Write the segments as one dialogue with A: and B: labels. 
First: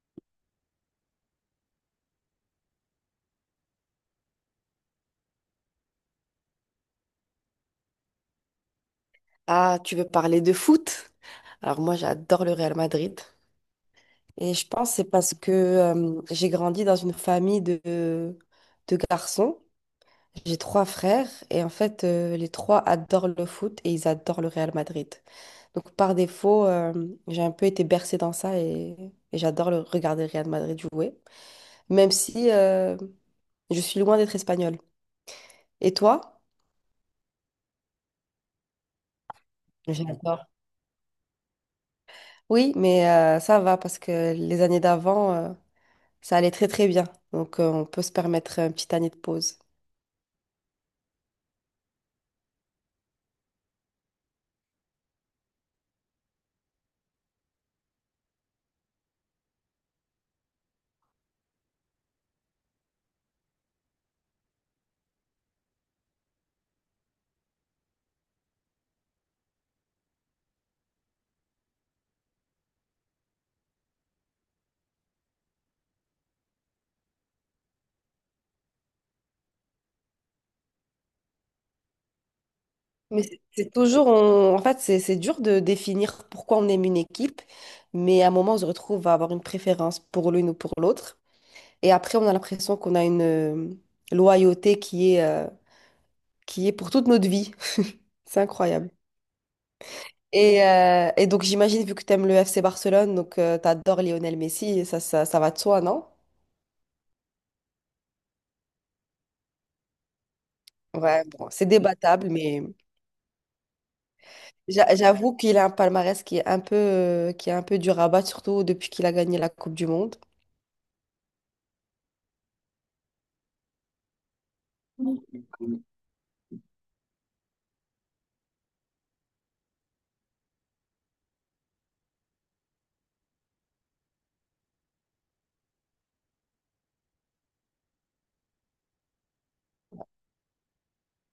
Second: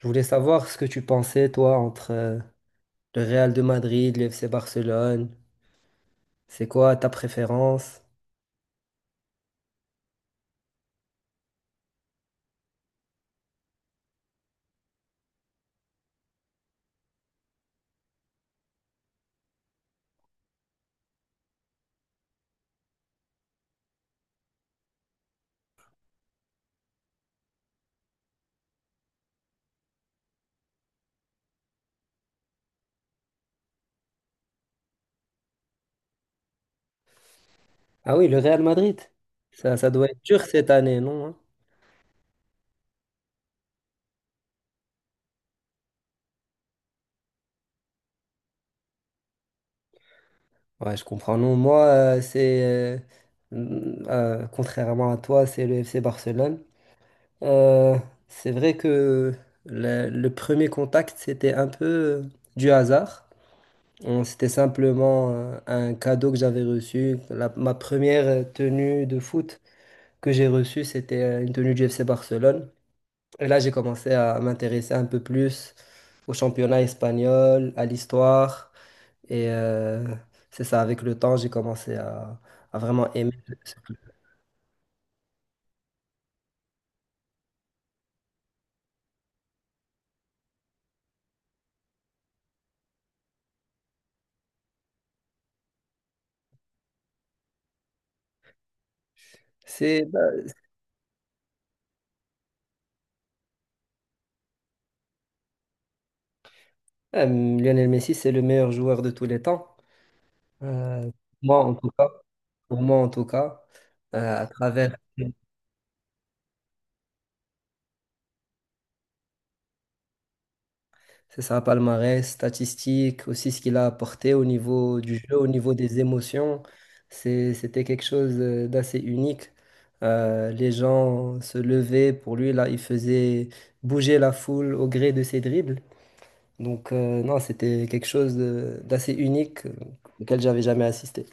A: Je voulais savoir ce que tu pensais, toi, entre le Real de Madrid, le FC Barcelone. C'est quoi ta préférence?
B: Ah, tu veux parler de foot? Alors moi, j'adore le Real Madrid. Et je pense que c'est parce que j'ai grandi dans une famille de garçons. J'ai trois frères et en fait, les trois adorent le foot et ils adorent le Real Madrid. Donc par défaut, j'ai un peu été bercée dans ça et j'adore regarder le Real Madrid jouer, même si je suis loin d'être espagnole. Et toi?
A: Ah oui, le Real Madrid. Ça doit être dur
B: J'adore.
A: cette année, non? Hein.
B: Oui, mais ça va parce que les années d'avant, ça allait très très bien. Donc on peut se permettre une petite année de pause.
A: Ouais, je comprends. Non, moi, c'est, contrairement à toi, c'est le FC Barcelone. Euh, c'est vrai que le premier contact, c'était un peu du hasard. C'était simplement un cadeau que j'avais reçu, ma première tenue de foot, que j'ai reçue, c'était une tenue du FC Barcelone. Et là, j'ai commencé à m'intéresser un peu plus au championnat espagnol, à l'histoire. Et c'est ça, avec le temps, j'ai commencé à vraiment
B: Mais
A: aimer.
B: c'est toujours, en fait, c'est dur de définir pourquoi on aime une équipe, mais à un moment, on se retrouve à avoir une préférence pour l'une ou pour l'autre. Et après, on a l'impression qu'on a une loyauté qui est, qui est pour toute notre vie. C'est incroyable.
A: Bah,
B: Et donc j'imagine, vu que tu aimes le FC Barcelone, donc tu adores Lionel Messi, ça va de soi, non?
A: Lionel Messi, c'est le meilleur joueur de tous les temps. Euh,
B: Ouais, bon,
A: Moi,
B: c'est
A: en tout cas.
B: débattable, mais...
A: Pour moi, en tout cas, à travers.
B: J'avoue qu'il a un palmarès qui est un peu, qui est un peu dur à battre, surtout depuis qu'il a gagné la Coupe du Monde.
A: C'est ça, palmarès, statistique, aussi ce qu'il a apporté au niveau du jeu, au niveau des émotions. C'était quelque chose d'assez unique. Les gens se levaient pour lui, là, il faisait bouger la foule au gré de ses dribbles. Donc, non, c'était quelque chose d'assez unique auquel j'avais jamais assisté.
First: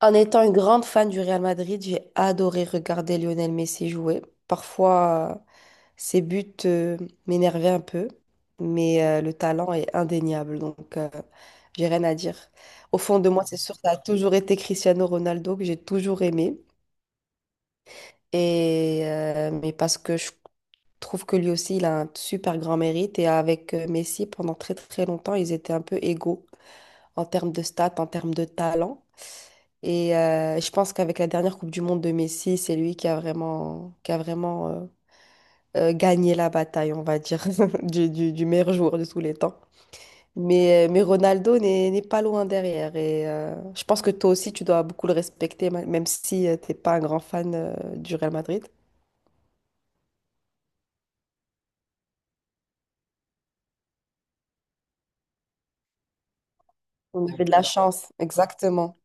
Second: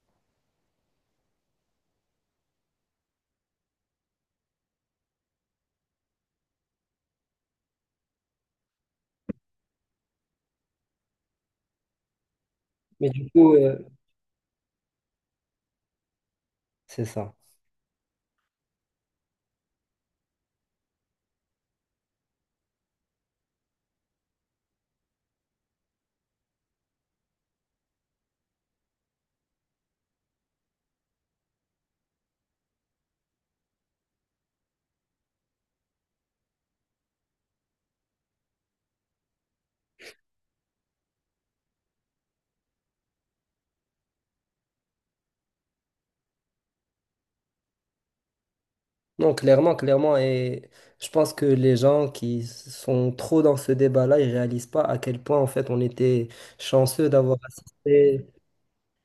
B: En étant une grande fan du Real Madrid, j'ai adoré regarder Lionel Messi jouer. Parfois, ses buts, m'énervaient un peu, mais le talent est indéniable, donc j'ai rien à dire. Au
A: Mais
B: fond
A: du
B: de moi,
A: coup,
B: c'est sûr, ça a toujours été Cristiano Ronaldo que j'ai toujours aimé,
A: c'est ça.
B: et mais parce que je trouve que lui aussi, il a un super grand mérite. Et avec Messi, pendant très très longtemps, ils étaient un peu égaux en termes de stats, en termes de talent. Et je pense qu'avec la dernière Coupe du Monde de Messi, c'est lui qui a vraiment, qui a vraiment gagné la bataille, on va dire, du meilleur joueur de tous les temps. Mais Ronaldo n'est pas loin derrière. Et je pense que toi aussi, tu dois beaucoup le respecter, même si tu t'es pas un grand fan du Real Madrid.
A: Non, clairement, clairement. Et je pense que les gens qui sont trop dans ce débat-là, ils réalisent pas à quel point, en fait, on était chanceux
B: On
A: d'avoir
B: avait de la chance,
A: assisté,
B: exactement.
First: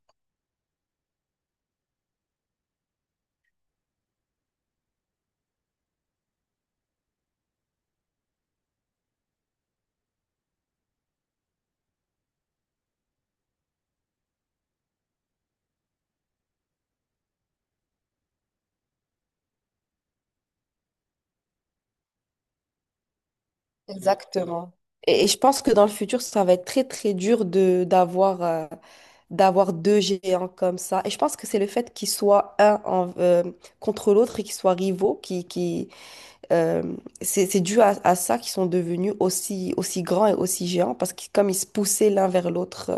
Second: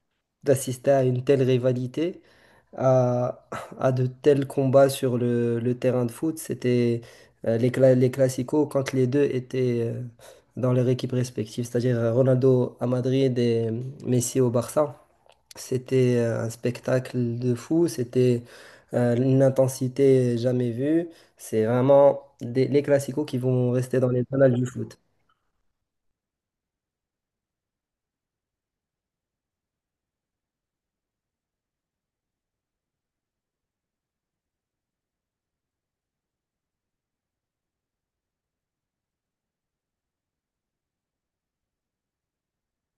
A: d'assister à une telle rivalité à, à de tels combats sur le terrain de foot. C'était les classicos quand les deux étaient dans leur équipe respective, c'est-à-dire Ronaldo à Madrid et Messi au Barça. C'était un spectacle de fou, c'était une intensité jamais vue. C'est vraiment les classicos qui vont rester dans les annales du
B: Exactement.
A: foot.
B: Et je pense que dans le futur, ça va être très, très dur de d'avoir deux géants comme ça. Et je pense que c'est le fait qu'ils soient contre l'autre et qu'ils soient rivaux, qui, euh, c'est dû à ça qu'ils sont devenus aussi, aussi grands et aussi géants, parce que comme ils se poussaient l'un vers l'autre,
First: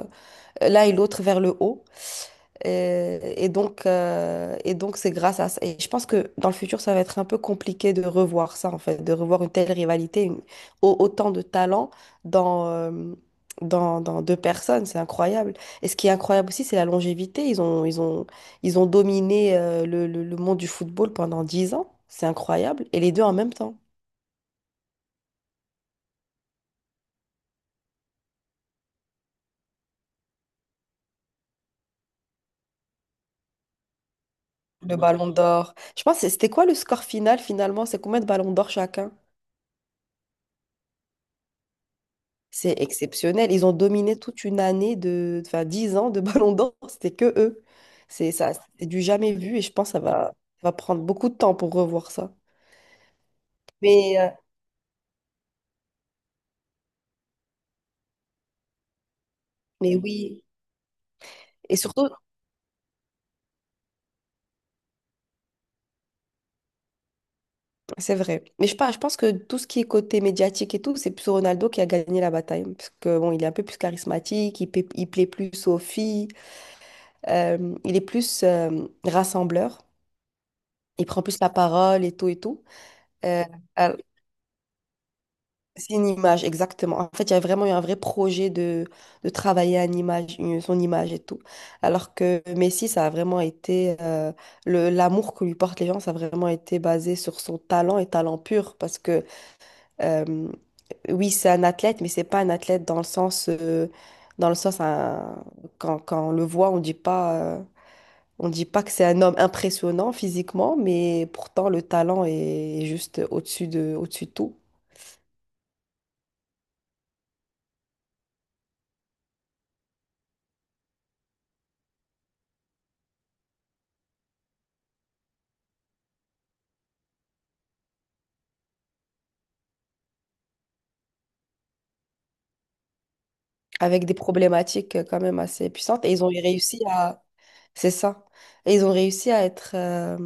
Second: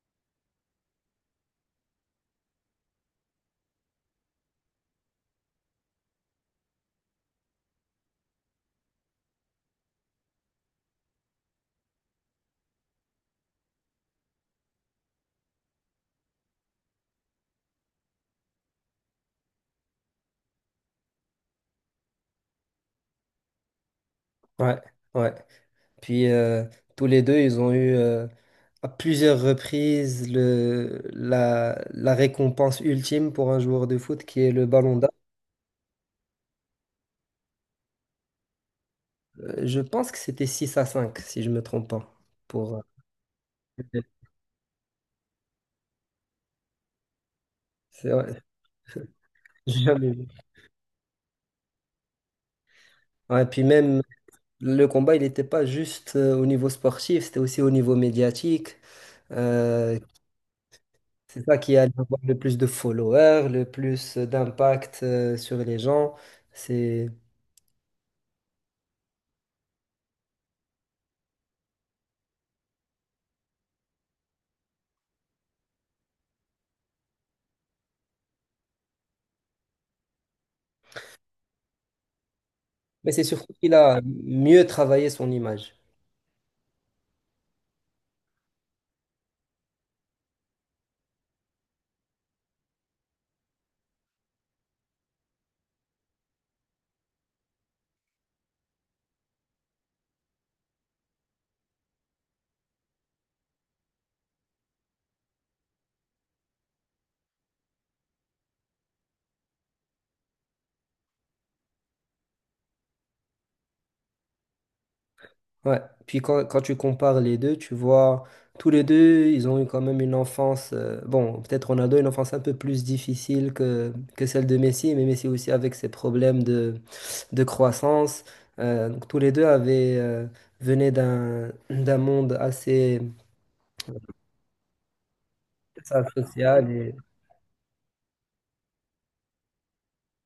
B: l'un et l'autre vers le haut. Et donc, c'est grâce à ça. Et je pense que dans le futur, ça va être un peu compliqué de revoir ça, en fait, de revoir une telle rivalité, autant de talent dans, dans deux personnes. C'est incroyable. Et ce qui est incroyable aussi, c'est la longévité. Ils ont dominé, le monde du football pendant 10 ans. C'est incroyable. Et les deux en même temps.
A: Ouais, ouais. Puis tous les deux, ils ont eu à plusieurs reprises la récompense ultime pour un joueur de foot qui est le
B: Le
A: ballon d'or.
B: ballon d'or. Je pense, que c'était quoi le score final, finalement? C'est combien de ballons d'or chacun?
A: Je pense que c'était 6-5, si je ne me trompe pas. Pour, euh,
B: C'est exceptionnel. Ils ont dominé toute une année de, enfin, 10 ans de Ballon d'Or. C'était que eux.
A: c'est
B: C'est
A: vrai,
B: ça, c'est du jamais vu et je
A: j'ai
B: pense que
A: jamais vu.
B: ça va prendre beaucoup de temps pour revoir ça.
A: Ouais, puis même
B: Mais, euh,
A: le combat, il n'était pas juste au niveau sportif, c'était aussi au niveau médiatique.
B: mais
A: Euh,
B: oui.
A: c'est ça qui
B: Et
A: allait
B: surtout,
A: avoir le plus de followers, le plus d'impact sur les gens. C'est
B: c'est vrai. Mais je, pas- je pense que tout ce qui est côté médiatique et tout, c'est plus Ronaldo qui a gagné la bataille. Parce que bon, il est un peu plus charismatique, il plaît plus aux filles, il est plus rassembleur, il prend plus la parole et tout et tout.
A: Mais c'est
B: Euh,
A: surtout qu'il a mieux travaillé son image.
B: C'est une image, exactement. En fait, il y a vraiment eu un vrai projet de travailler une image, son image et tout. Alors que Messi, ça a vraiment été... l'amour que lui portent les gens, ça a vraiment été basé sur son talent et talent pur. Parce que, euh, oui, c'est un athlète, mais c'est pas un athlète dans le sens, quand, quand on le voit, on dit pas... On dit pas que c'est un homme impressionnant physiquement, mais pourtant le talent est juste au-dessus de tout.
A: Ouais. Puis quand tu compares les deux, tu vois, tous les deux, ils ont eu quand même une enfance, bon, peut-être Ronaldo, une enfance un peu plus difficile que celle de Messi, mais Messi aussi avec ses problèmes de croissance. Donc tous les deux venaient d'un monde assez,
B: Avec des problématiques quand même assez
A: assez
B: puissantes. Et ils ont
A: social
B: réussi
A: et.
B: à... C'est ça. Et ils ont réussi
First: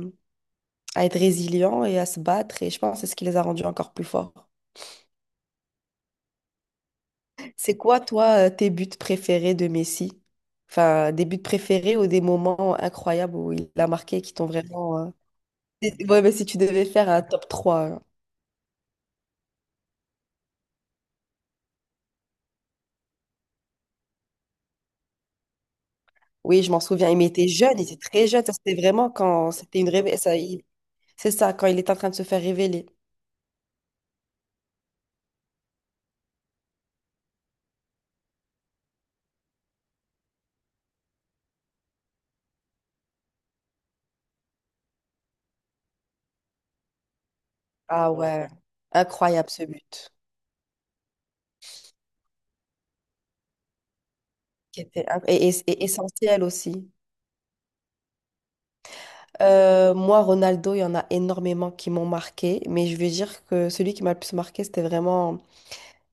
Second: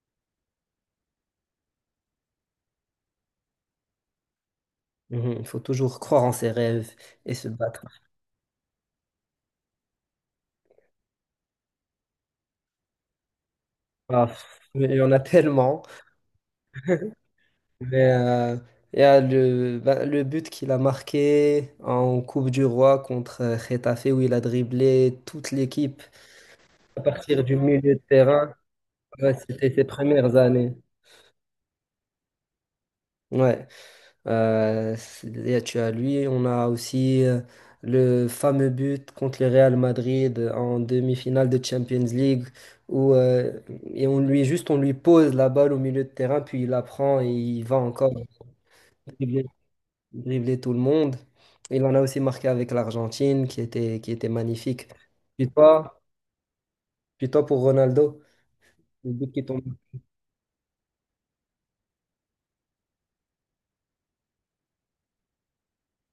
B: à être résilients et à se battre. Et je pense que c'est ce qui les a rendus encore plus forts.
A: Mhm, il faut toujours croire en ses rêves et se
B: C'est
A: battre.
B: quoi, toi, tes buts préférés de Messi? Enfin, des buts préférés ou des moments incroyables où il a marqué
A: Ah,
B: qui t'ont
A: mais il
B: vraiment...
A: y en a tellement.
B: Et- Ouais, mais si tu devais faire un top 3 hein.
A: Mais il y a ben, le but qu'il a marqué en Coupe du Roi contre Getafe où il a dribblé toute l'équipe
B: Oui, je m'en
A: à
B: souviens. Il
A: partir
B: était
A: du
B: jeune, il
A: milieu
B: était
A: de
B: très jeune. Ça,
A: terrain.
B: c'était vraiment
A: Ouais,
B: quand
A: c'était
B: c'était
A: ses
B: une révélation.
A: premières années.
B: C'est ça, quand il était en train de se faire révéler.
A: Ouais. C'est- il y a- tu as lui, On a aussi le fameux but contre le Real Madrid en demi-finale de Champions League où on lui pose la balle au milieu de terrain puis il la prend et il va
B: Ah
A: encore
B: ouais, incroyable ce but.
A: dribbler tout le monde. Il en a aussi marqué avec l'Argentine, qui était magnifique.
B: Et,
A: Puis
B: et
A: toi,
B: essentiel aussi.
A: puis toi, pour Ronaldo, le but qui tombe,
B: Moi, Ronaldo, il y en a énormément qui m'ont marqué, mais je vais dire que celui qui m'a le plus marqué, c'était vraiment.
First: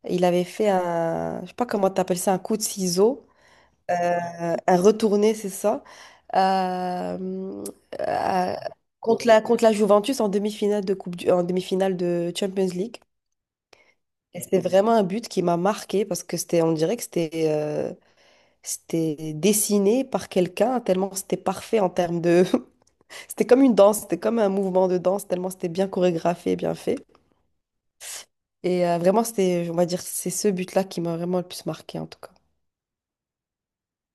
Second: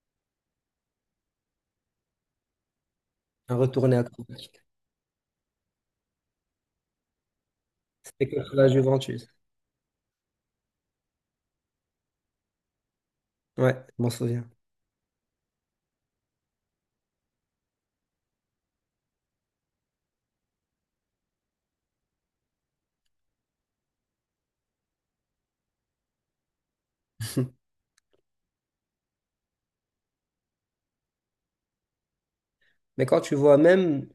B: Il avait fait un. Je sais pas comment t'appelles ça, un coup de ciseau,
A: un retourné acrobatique.
B: un retourné, c'est ça, euh,
A: C'était
B: euh,
A: contre la
B: contre
A: Juventus.
B: contre la Juventus en demi-finale de coupe du- en demi-finale de Champions League.
A: Ouais, je m'en
B: Et
A: souviens.
B: c'était vraiment un but qui m'a marqué parce que c'était, on dirait que c'était dessiné par quelqu'un, tellement c'était parfait en termes de. C'était comme une danse, c'était comme un mouvement de danse, tellement c'était bien chorégraphié et bien fait. Et vraiment, c'était, on va dire, c'est ce but-là qui m'a vraiment le plus marqué, en tout cas.
A: Mais quand tu vois même,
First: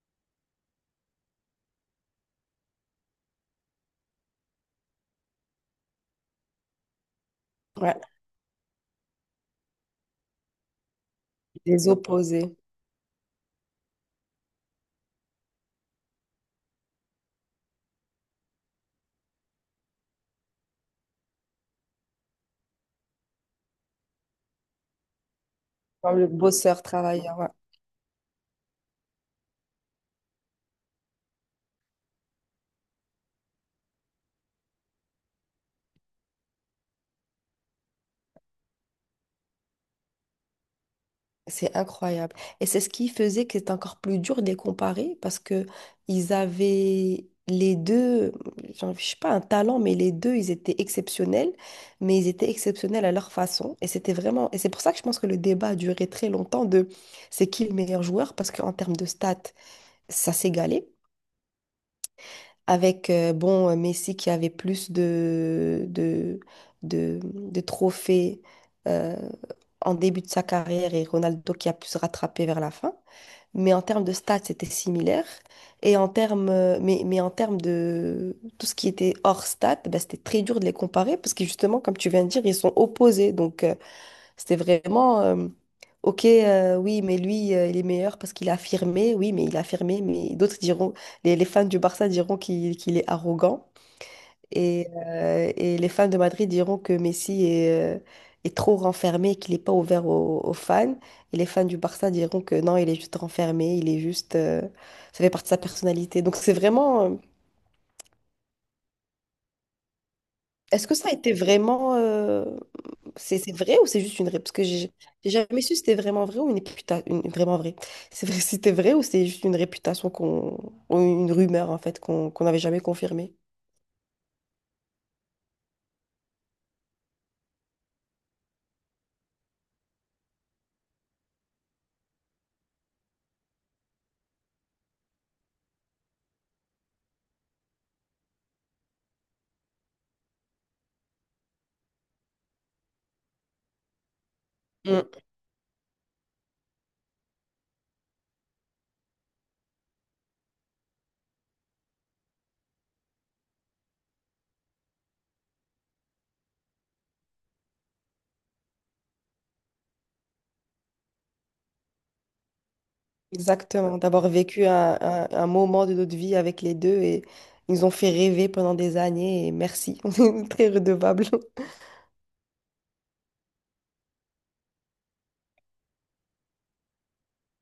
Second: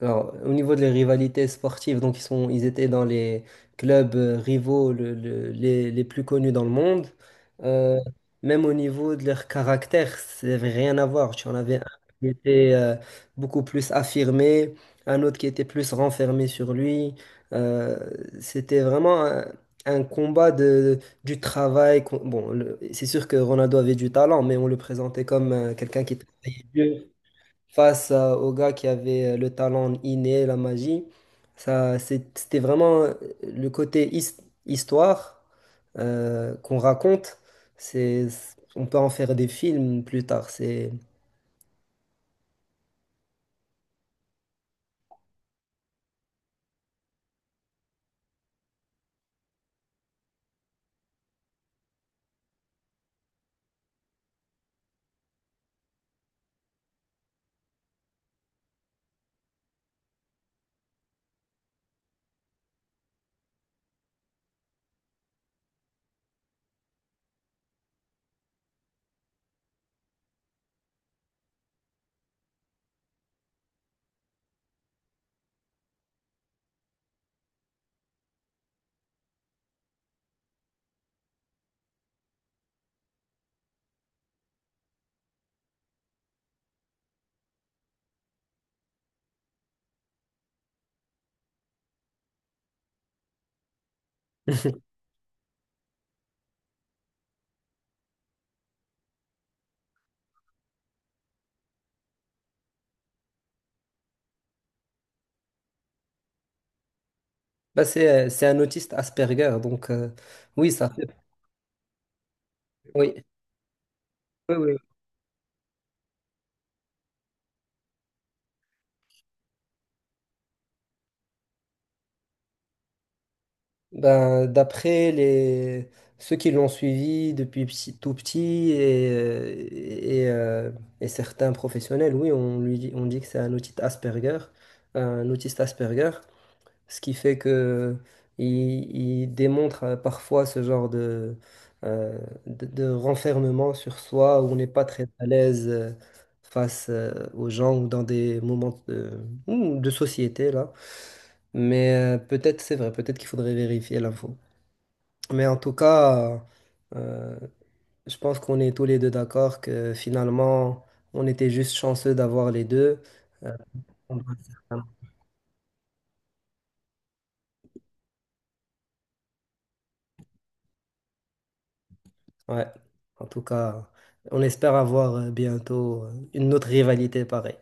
A: alors, au niveau des rivalités sportives, donc ils sont, ils étaient dans les clubs rivaux les plus connus dans le monde.
B: Ouais,
A: Euh, Même au niveau de leur caractère, ça n'avait rien à voir. Tu en avais un
B: les
A: qui
B: opposés,
A: était beaucoup plus affirmé, un autre qui était plus renfermé sur lui. Euh, C'était vraiment un combat de, du travail. Bon, c'est sûr que Ronaldo avait du talent, mais on le présentait comme quelqu'un qui
B: comme le
A: travaillait
B: bosseur
A: dur
B: travailleur, ouais.
A: au gars qui avait le talent inné, la magie. Ça, c'était vraiment le côté histoire qu'on raconte. C'est, on peut en faire des films plus tard.
B: C'est incroyable. Et c'est ce qui faisait que c'était encore plus dur de les comparer parce que ils avaient les deux, je sais pas, un talent, mais les deux, ils étaient exceptionnels, mais ils étaient exceptionnels à leur façon. Et c'était vraiment, et c'est pour ça que je pense que le débat a duré très longtemps de c'est qui le meilleur joueur parce qu'en termes de stats, ça s'égalait. Avec Messi qui avait plus de trophées euh, en début de sa carrière et Ronaldo qui a pu se rattraper vers la fin. Mais en termes de stats, c'était similaire. Et en termes, en termes de tout ce qui était hors stats, ben, c'était très dur de les comparer parce que justement, comme tu viens de dire, ils sont opposés. Donc, c'était vraiment, ok, oui, mais lui, il est meilleur parce qu'il a affirmé, oui, mais il a affirmé, mais d'autres diront, les fans du Barça diront qu'il est arrogant et, euh, et les fans de Madrid diront que Messi est, est trop renfermé, qu'il n'est pas ouvert aux fans et les fans du Barça diront que non, il est juste renfermé, il est juste, ça fait partie de sa personnalité. Donc c'est vraiment,
A: Bah, c'est un autiste Asperger, donc oui,
B: est-ce
A: ça
B: que
A: fait.
B: ça a été vraiment,
A: Oui,
B: C'est vrai ou c'est juste une ré... Parce
A: oui,
B: que
A: oui.
B: j'ai jamais su si c'était vraiment vrai ou une réputation. Vraiment vrai. C'est vrai, si c'était vrai ou c'est juste une réputation qu'on. Ou une rumeur en fait qu'on n'avait jamais confirmée.
A: Ben, d'après les ceux qui l'ont suivi depuis tout petit et certains professionnels, oui, on lui dit, on dit que c'est un autiste Asperger, un autiste Asperger. Ce qui fait que il, il démontre parfois ce genre euh, de renfermement sur soi où on n'est pas très
B: Mm.
A: à l'aise face aux gens ou dans des moments de, ou de société là. Mais peut-être c'est vrai, peut-être qu'il faudrait vérifier l'info. Mais en tout cas, euh, je pense qu'on est tous les deux d'accord que finalement, on était juste chanceux d'avoir les deux.
B: Exactement.
A: Euh,
B: D'avoir vécu un moment de notre vie avec les deux et ils nous ont fait rêver pendant des années et merci. On est très redevables.
A: Ouais. En tout cas, on espère avoir bientôt une autre rivalité pareille.